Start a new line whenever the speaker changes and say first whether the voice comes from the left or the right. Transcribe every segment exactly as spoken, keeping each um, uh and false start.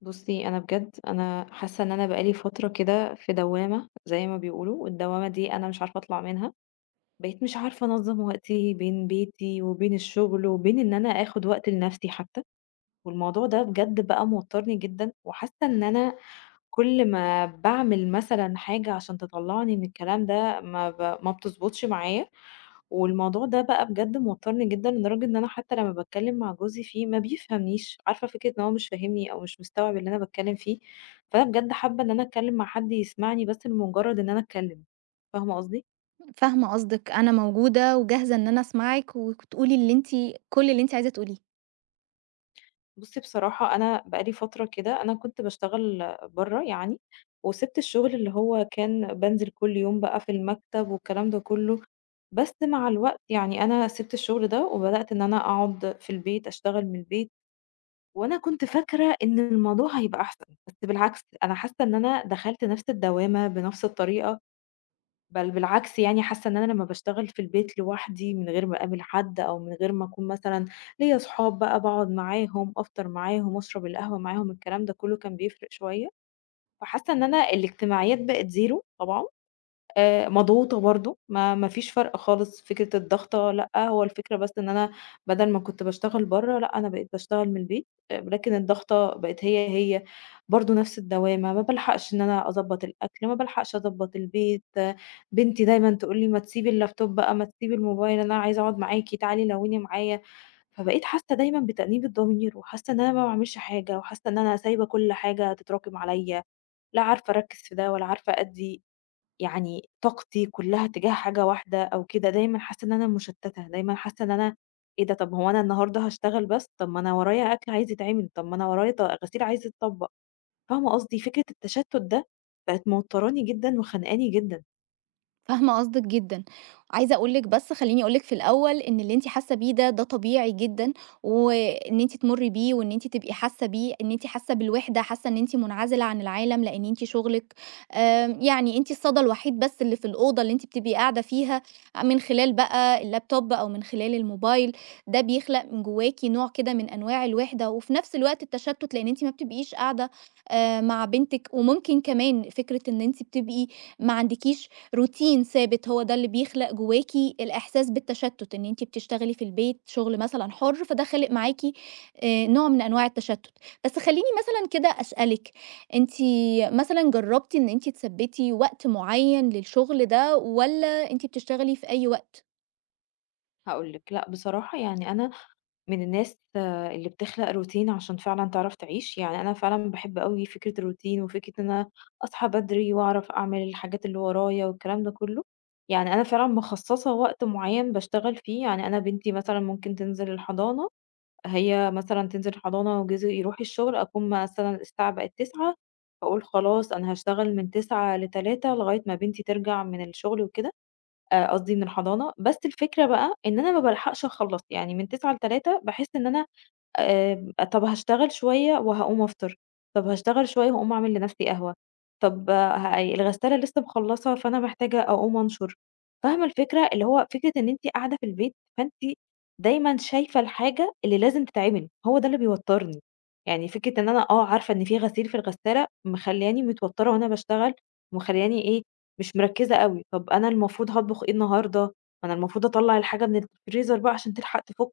left: بُصّي، أنا بجد أنا حاسة إن أنا بقى لي فترة كده في دوّامة زي ما بيقولوا، والدوّامة دي أنا مش عارفة أطلع منها، بقيت مش عارفة أنظّم وقتي بين بيتي وبين الشغل وبين إن أنا آخُد وقت لنَفْسي حتى، والموضوع ده بجد بقى موتّرني جدًا وحاسة إن أنا كل ما باعمل مثلًا حاجة عشان تطلّعني من الكلام ده ما ب ما بتضبطش معايا، والموضوع ده بقى بجد موتّرني جدًا لدرجة إن أنا حتى لمّا باتكلّم مع جوزي فيه ما بيفهمنيش، عارفة فكرة إن هو مش فاهمني أو مش مستوعب اللي أنا باتكلّم فيه، فأنا بجد حابة إن أنا أتكلّم مع حد يسمعني بس لمجرد إن أنا أتكلّم، فاهمة قصدي؟
right: فاهمة قصدِك. أنا موجودة وجاهزة إن أنا أسمعِك وتقولي اللي أنتِ كل اللي أنتِ عايزة تقوليه.
left: بُصّي بصراحة أنا بقى لي فترة كده أنا كنت باشتغل برّه يعني، وسِبت الشغل اللي هو كان بانزل كل يوم بقى في المكتب والكلام ده كلّه، بس مع الوقت يعني أنا سِبت الشغل ده وبدأت إن أنا أقعد في البيت، أشتغل من البيت، وأنا كنت فاكرة إن الموضوع هيبقى أحسن، بس بالعكس أنا حاسة إن أنا دخلت نفْس الدوامة بنفْس الطريقة بل بالعكس يعني حاسة إن أنا لمّا باشتغل في البيت لوحدي من غير ما أقابل حد أو من غير ما أكون مثلًا ليّا صحاب بقى باقعد معاهم، أفطر معاهم، أشرب القهوة معاهم، الكلام ده كلّه كان بيفرق شوية، فحاسة إن أنا الاجتماعيات بقت زيرو طبعًا. آآ مضغوطة برضه، ما ما فيش فرق خالص فكرة الضغطة لأ، هو الفكرة بس إن أنا بدل ما كنت باشتغل برّه، لأ أنا بقيت باشتغل من البيت، آآ لكن الضغطة بقت هي، هي، برضه نفْس الدوامة، ما بالحقش إن أنا أضبّط الأكل، ما بالحقش أضبّط البيت، آه، بنتي دايمًا تقول لي: "ما تسيبي اللابتوب بقى، ما تسيبي الموبايل، أنا عايزة أقعد معاكِ، تعالي لوِّني معايا." فبقيت حاسة دايمًا بتأنيب الضمير، وحاسة إن أنا ما باعملش حاجة، وحاسة إن أنا سايبة كل حاجة تتراكم عليَّ، لا عارفة أركّز في ده، ولا عارفة أدّي يعني طاقتي كلها تجاه حاجة واحدة أو كده، دايمًا حاسة إن أنا مشتتة، دايمًا حاسة إن أنا إيه ده طب هو أنا النهارده هاشتغل بس، طب ما أنا ورايا أكل عايز يتعمل، طب ما أنا ورايا ط غسيل عايز يتطبق، فاهمة قصدي؟ فكرة التشتت ده بقت موتراني جدًا وخانقاني جدًا.
right: فاهمة قصدِك جدًا. عايزة أقول لِك، بس خلّيني أقول لِك في الأول إن اللي أنتِ حاسة بيه ده، ده طبيعي جدًا، وإن أنتِ تمُرّي بيه وإن أنتِ تبقي حاسة بيه. إن أنتِ حاسة بالوحدة، حاسة إن أنتِ منعزلة عن العالم لإن أنتِ شغلِك، آمم يعني أنتِ الصدى الوحيد بس اللي في الأوضة اللي أنتِ بتبقي قاعدة فيها من خلال بقى اللابتوب أو من خلال الموبايل. ده بيخلق من جواكِ نوع كده من أنواع الوحدة، وفي نفس الوقت التشتُّت، لإن أنتِ ما بتبقيش قاعدة آآ مع بنتِك. وممكن كمان فكرة إن أنتِ بتبقي ما عندكيش روتين ثابت، هو ده اللي بيخلق جواكِ الإحساس بالتشتُّت. إن أنتِ بتشتغلي في البيت شغل مثلًا حُر، فده خالق معاكِ آآ نوع من أنواع التشتُّت. بس خلّيني مثلًا كده أسألِك، أنتِ مثلًا جرّبتِ إن أنتِ تثبّتي وقت معيّن للشغل ده، والّا أنتِ بتشتغلي في أي وقت؟
left: هاقول لِك، لأ بصراحة يعني أنا من الناس آه، اللي بتخلق روتين عشان فعلًا تعرف تعيش، يعني أنا فعلًا باحب أوي فكرة الروتين وفكرة إن أنا أصحى بدري وأعرف أعمل الحاجات اللي ورايا والكلام ده كله، يعني أنا فعلًا مخصصة وقت معين باشتغل فيه، يعني أنا بنتي مثلًا ممكن تنزل الحضانة، هي مثلًا تنزل الحضانة وجوزي يروح الشغل، أكون مثلًا الساعة بقت تسعة. فأقول خلاص أنا هاشتغل من التسعة للتلاتة لغاية ما بنتي ترجع من الشغل وكده، آآ قصدي من الحضانة، بس الفكرة بقى إن أنا ما بالحقش أخلّص، يعني من التسعة للتلاتة باحس إن أنا آآ طَب هاشتغل شوية وهاقوم أفطر، طَب هاشتغل شوية وهاقوم أعمل لنفسي قهوة، طَب آه، ه الغسالة لسه مخلّصة فأنا محتاجة أقوم أنشر. فاهمة الفكرة؟ اللي هو فكرة إن أنتِ قاعدة في البيت، فأنتِ دايمًا شايفة الحاجة اللي لازم تتعمل، هو ده اللي بيوتّرني. يعني فكرة إن أنا آه عارفة إن في غسيل في الغسالة، مخلّياني متوتّرة وأنا باشتغل، ومخلّياني إيه، مش مركّزة أوي. طَب أنا المفروض هاطبخ إيه النهارده؟ ما أنا المفروض أطلّع الحاجة من الفريزر بقى عشان تلحق تفُك.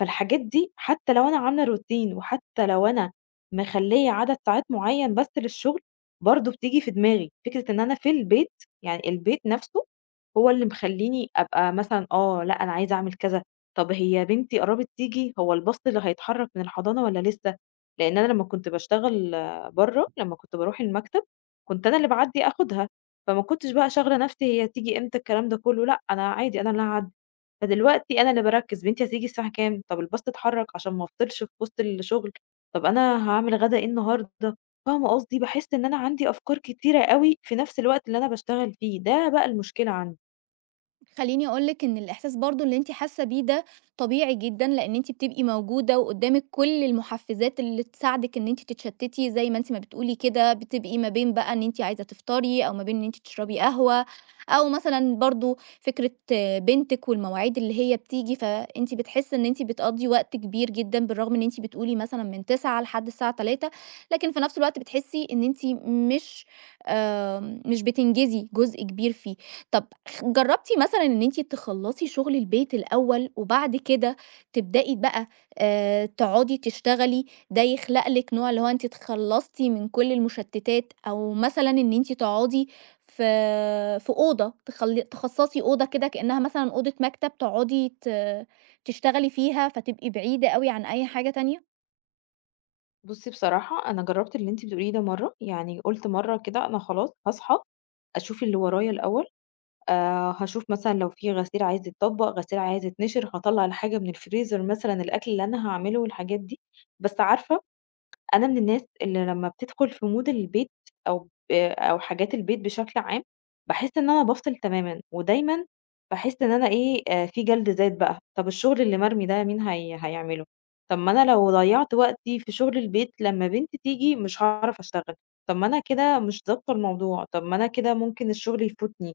left: فالحاجات دي حتى لو أنا عاملة روتين، وحتى لو أنا مخلية عدد ساعات معين بس للشغل، برضه بتيجي في دماغي، فكرة إن أنا في البيت يعني البيت نفسه هو اللي مخليني أبقى مثلًا آه، لأ أنا عايزة أعمل كذا، طب هي بنتي قربت تيجي، هو الباص اللي هيتحرك من الحضانة والّا لسه؟ لأن أنا لمّا كنت باشتغل برّه، لمّا كنت باروح المكتب، كنت أنا اللي باعدّي آخدها، فما كنتش بقى شاغلة نفسي هي تيجي إمتى الكلام ده كله، لأ أنا عادي أنا اللي هاعدّي. فدلوقتي أنا اللي باركّز، بنتي هتيجي الساعة كام؟ طب الباص اتحرّك عشان ما أفطرش في وسط الشغل، طب أنا هاعمل غدا إيه النهارده، فاهمة قصدي؟ باحس إن أنا عندي أفكار كتيرة أوي في نفس الوقت اللي أنا باشتغل فيه، ده بقى المشكلة عندي.
right: خليني أقول لِك إن الإحساس برضه اللي أنتِ حاسة بيه ده طبيعي جدًا، لإن أنتِ بتبقي موجودة، وقدامِك كل المحفزات اللي تساعدِك إن أنتِ تتشتتي زي ما أنتِ ما بتقولي كده. بتبقي ما بين بقى إن أنتِ عايزة تفطري، أو ما بين إن أنتِ تشربي قهوة، أو مثلًا برضه فكرة آه، بنتِك والمواعيد اللي هي بتيجي. فأنتِ بتحسي إن أنتِ بتقضّي وقت كبير جدًا، بالرغم إن أنتِ بتقولي مثلًا من تسعة لحد الساعة تلاتة، لكن في نفس الوقت بتحسي إن أنتِ مش آمم، مش بتنجزي جزء كبير فيه. طب خ جرّبتِ مثلًا إن أنتِ تخلّصي شغل البيت الأول، وبعد كده تبدئي بقى آآ تقعدي تشتغلي، ده يخلق لِك نوع، اللي هو أنتِ اتخلّصتِ من كل المشتتات. أو مثلًا إن أنتِ تقعدي في في أوضة، تخل تخصّصي أوضة كده كأنها مثلًا أوضة مكتب، تقعدي ت تشتغلي فيها، فتبقي بعيدة أوي عن أي حاجة تانية؟
left: بُصّي بصراحة أنا جرّبت اللي أنتِ بتقوليه ده مرّة، يعني قُلت مرّة كده أنا خلاص هاصحى أشوف اللي ورايا الأول، آآ هاشوف مثلًا لو في غسيل عايز يتطبّق، غسيل عايز يتنشر، هاطلّع الحاجة من الفريزر مثلًا الأكل اللي أنا هاعمله والحاجات دي، بس عارفة أنا من الناس اللي لمّا بتدخل في mood البيت أو ب أو حاجات البيت بشكل عام، باحس إن أنا بافصل تمامًا، ودايمًا باحس إن أنا إيه، آآ في جلد ذات بقى، طَب الشغل اللي مرمي ده مين هي هيعمله؟ طَب ما أنا لو ضيّعت وقتي في شغل البيت لمّا بنتي تيجي مش هاعرف أشتغل، طَب ما أنا كده مش ضابطة الموضوع، طَب ما أنا كده ممكن الشغل يفوتني،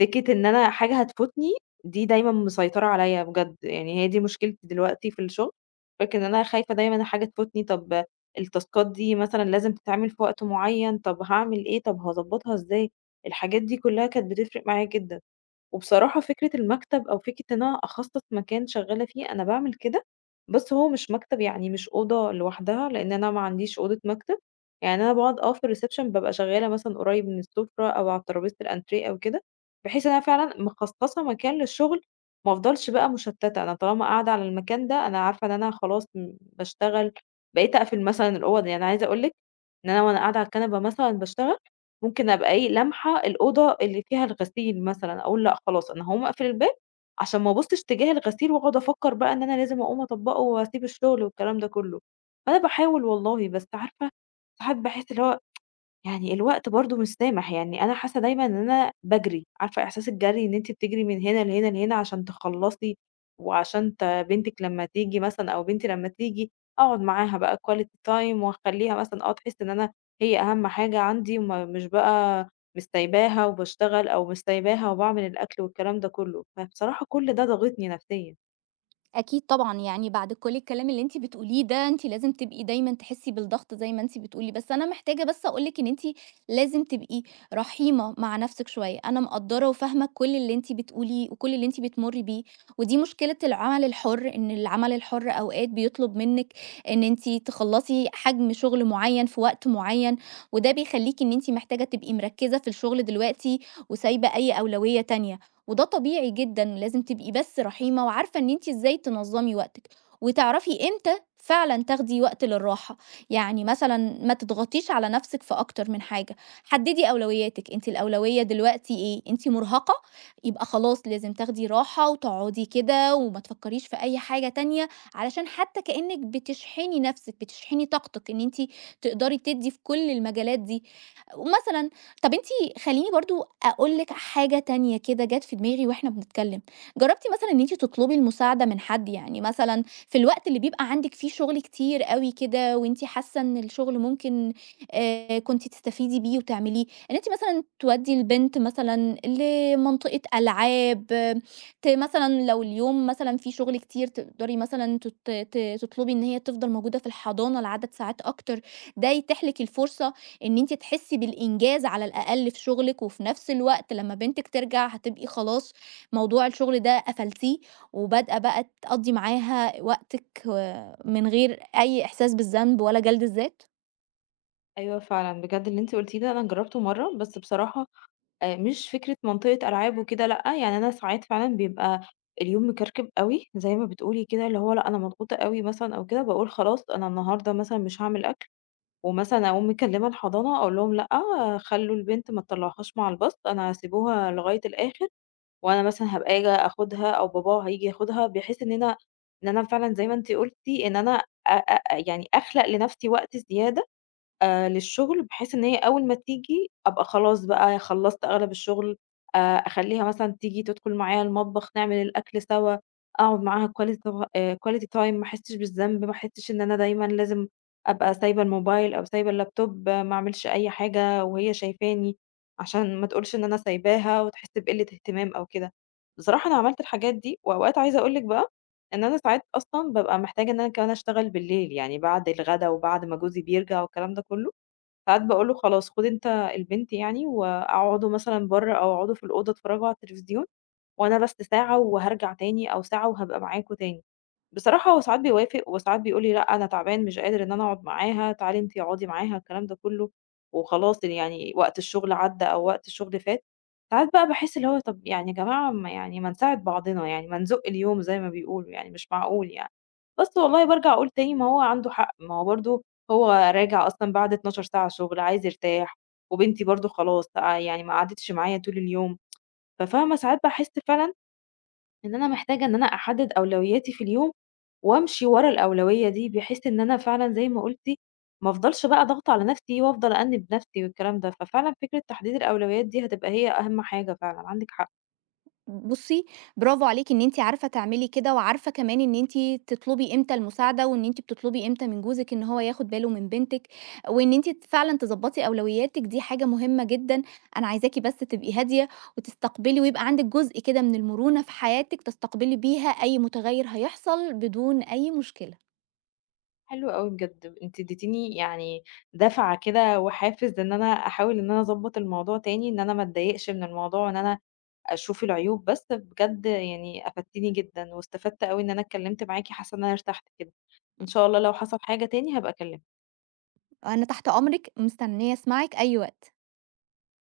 left: فكرة إن أنا حاجة هتفوتني دي دايمًا مسيطرة عليّا بجد، يعني هي دي مشكلتي دلوقتي في الشغل، فكرة إن أنا خايفة دايمًا حاجة تفوتني، طَب التاسكات دي مثلًا لازم تتعمل في وقت معين، طب هاعمل إيه، طب هاضبّطها إزاي، الحاجات دي كلها كانت بتفرق معايا جدًا. وبصراحة فكرة المكتب أو فكرة إن أنا أخصص مكان شغالة فيه أنا باعمل كده، بس هو مش مكتب يعني مش أوضة لوحدها لأن أنا ما عنديش أوضة مكتب، يعني أنا بقعد أه في الريسبشن ببقى شغالة مثلا قريب من السفرة أو على ترابيزة الأنتريه أو كده، بحيث إن أنا فعلا مخصصة مكان للشغل، ما أفضلش بقى مشتتة، أنا طالما قاعدة على المكان ده أنا عارفة إن أنا خلاص م- بشتغل، بقيت أقفل مثلا الأوض يعني عايزة أقولك إن أنا وأنا قاعدة على الكنبة مثلًا باشتغل، ممكن أبقى إيه، لامحة الأوضة اللي فيها الغسيل مثلًا، أقول لأ خلاص أنا هاقوم أقفل الباب عشان ما أبُصّش تجاه الغسيل وأقعد أفكّر بقى إن أنا لازم أقوم أطبّقه وأسيب الشغل والكلام ده كلّه. فأنا باحاول والله، بس عارفة ساعات باحس اللي هو يعني الوقت برضه مش سامح، يعني أنا حاسة دايمًا إن أنا باجري، عارفة إحساس الجري إن أنتِ بتجري من هنا لهنا لهنا عشان تخلّصي، وعشان ت بنتِك لمّا تيجي مثلًا أو بنتي لمّا تيجي أقعد معاها بقى quality time وأخلّيها مثلًا آه تحس إن أنا هي أهم حاجة عندي، وما مش بقى مش سايباها وباشتغل أو مش سايباها وباعمل الأكل والكلام ده كله، فبصراحة كل ده ضاغطني نفسيًا.
right: أكيد طبعًا، يعني بعد كل الكلام اللي أنتِ بتقوليه ده، أنتِ لازم تبقي دايمًا تحسي بالضغط زي ما أنتِ بتقولي. بس أنا محتاجة بس أقول لِك إن أنتِ لازم تبقي رحيمة مع نفسِك شوية. أنا مقدّرة وفاهمة كل اللي أنتِ بتقوليه، وكل اللي أنتِ بتمُرّي بيه. ودي مشكلة العمل الحُر، إن العمل الحُر أوقات بيطلب منِّك إن أنتِ تخلّصي حجم شغل معيّن في وقت معيّن، وده بيخلّيكِ إن أنتِ محتاجة تبقي مركّزة في الشغل دلوقتي، وسايبة أي أولوية تانية. وده طبيعي جدًا. لازم تبقي بس رحيمة وعارفة إن أنتِ إزاي تنظّمي وقتِك، وتعرفي إمتى فعلًا تاخدي وقت للراحة. يعني مثلًا ما تضغطيش على نفسِك في أكتر من حاجة، حددي أولوياتِك. أنتِ الأولوية دلوقتي إيه؟ أنتِ مرهقة، يبقى خلاص لازم تاخدي راحة وتقعدي كده، وما تفكّريش في أي حاجة تانية، علشان حتى كإنِّك بتشحني نفسِك، بتشحني طاقتِك إن أنتِ تقدري تدّي في كل المجالات دي. ومثلًا طب أنتِ خلّيني برضه أقول لِك حاجة تانية كده جات في دماغي وإحنا بنتكلّم. جرّبتِ مثلًا إن أنتِ تطلبي المساعدة من حد؟ يعني مثلًا في الوقت اللي بيبقى عندِك فيه شغل كتير أوي كده، وأنتِ حاسة إن الشغل ممكن آآ كنتِ تستفيدي بيه وتعمليه، إن أنتِ مثلًا تودّي البنت مثلًا لمنطقة ألعاب، آه، ت مثلًا لو اليوم مثلًا فيه شغل كتير، تقدري مثلًا تت ت تطلبي إن هي تفضل موجودة في الحضانة لعدد ساعات أكتر. ده يتيح لِك الفرصة إن أنتِ تحسّي بالإنجاز على الأقل في شغلِك، وفي نفس الوقت لمّا بنتِك ترجع هتبقي خلاص موضوع الشغل ده قفلتيه، وبادئة بقى تقضّي معاها وقتِك، آه، من غير أي إحساس بالذنب ولا جلد الذات؟
left: أيوه فعلًا، بجد اللي أنتِ قُلتيه ده أنا جرّبته مرّة، بس بصراحة آآ مش فكرة منطقة ألعاب وكده لأ، يعني أنا ساعات فعلًا بيبقى اليوم مكركب أوي زي ما بتقولي كده، اللي هو لأ أنا مضغوطة أوي مثلًا أو كده، باقول خلاص أنا النهارده مثلًا مش هاعمل أكل، ومثلًا أقوم مكلمة الحضانة أقول لهم لأ، خلّوا البنت ما تطلعوهاش مع الباص، أنا سيبوها لغاية الآخر، وأنا مثلًا هابقى آجي آخدها أو باباها هييجي ياخدها، بحيث إن أنا إن أنا فعلًا زي ما أنتِ قُلتِ إن أنا أ أ يعني أخلق لنفسي وقت زيادة آآ للشغل، بحيث إن هي أول ما تيجي أبقى خلاص بقى خلّصت أغلب الشغل، آآ أخلّيها مثلًا تيجي تدخل معايا المطبخ، نعمل الأكل سوا، أقعد معاها quality آآ quality time، ما أحسّش بالذنب، ما أحسّش إن أنا دايمًا لازم أبقى سايبة الموبايل أو سايبة اللابتوب، آه، ما أعملش أي حاجة وهي شايفاني، عشان ما تقولش إن أنا سايباها وتحس بقِلّة اهتمام أو كده. بصراحة أنا عملت الحاجات دي، وأوقات عايزة أقول لِك بقى إن أنا ساعات أصلًا بابقى محتاجة إن أنا كمان أشتغل بالليل، يعني بعد الغدا وبعد ما جوزي بيرجع والكلام ده كلّه. ساعات باقول له: "خلاص خُد أنت البنت يعني واقعدوا مثلًا برّه أو اقعدوا في الأوضة اتفرّجوا على التلفزيون وأنا بس ساعة وهارجع تاني أو ساعة وهابقى معاكم تاني." بصراحة هو ساعات بيوافق وساعات بيقول لي: "لأ، أنا تعبان مش قادر إن أنا أقعد معاها، تعالي أنتِ اقعدي معاها." الكلام ده كُلّه، وخلاص يعني وقت الشغل عدّى أو وقت الشغل فات. ساعات بقى باحس اللي هو طَب يعني يا جماعة ما يعني ما نساعد بعضنا، يعني ما نزُق اليوم زي ما بيقولوا يعني مش معقول يعني. بس والله بارجع أقول تاني ما هو عنده حق، ما هو برضه هو راجع أصلًا بعد 12 ساعة شغل عايز يرتاح، وبنتي برضه خلاص آآ يعني ما قعدتش معايا طول اليوم، ففاهمة ساعات باحس فعلًا إن أنا محتاجة إن أنا أحدد أولوياتي في اليوم، وأمشي ورا الأولوية دي، بحيث إن أنا فعلًا زي ما قلتِ ما افضلش بقى ضاغطة على نفسي وافضل أأنِّب نفسي والكلام ده، ففعلًا فكرة تحديد الأولويات دي هتبقى هي أهم حاجة فعلًا، عندِك حق.
right: بُصّي، برافو عليكِ إن أنتِ عارفة تعملي كده، وعارفة كمان إن أنتِ تطلبي إمتى المساعدة، وإن أنتِ بتطلبي إمتى من جوزِك إن هو ياخد باله من بنتِك، وإن أنتِ فعلًا تضبّطي أولوياتِك، دي حاجة مهمة جدًا. أنا عايزاكِ بس تبقي هادية وتستقبلي، ويبقى عندِك جزء كده من المرونة في حياتِك، تستقبلي بيها أي متغيّر هيحصل بدون أي مشكلة.
left: حلو أوي بجد، أنتِ اديتيني يعني دفعة كده وحافز إن أنا أحاول إن أنا أضبط الموضوع تاني، إن أنا ما اتضايقش من الموضوع، إن أنا أشوف العيوب بس بجد يعني أفدتيني جدًا واستفدت أوي إن أنا اتكلمت معاكِ، حاسة إن أنا ارتحت كده. إن شاء الله لو حصل حاجة تاني هابقى أكلمِك.
right: أنا تحت أمرِك، مستنية أسمعِك أي وقت.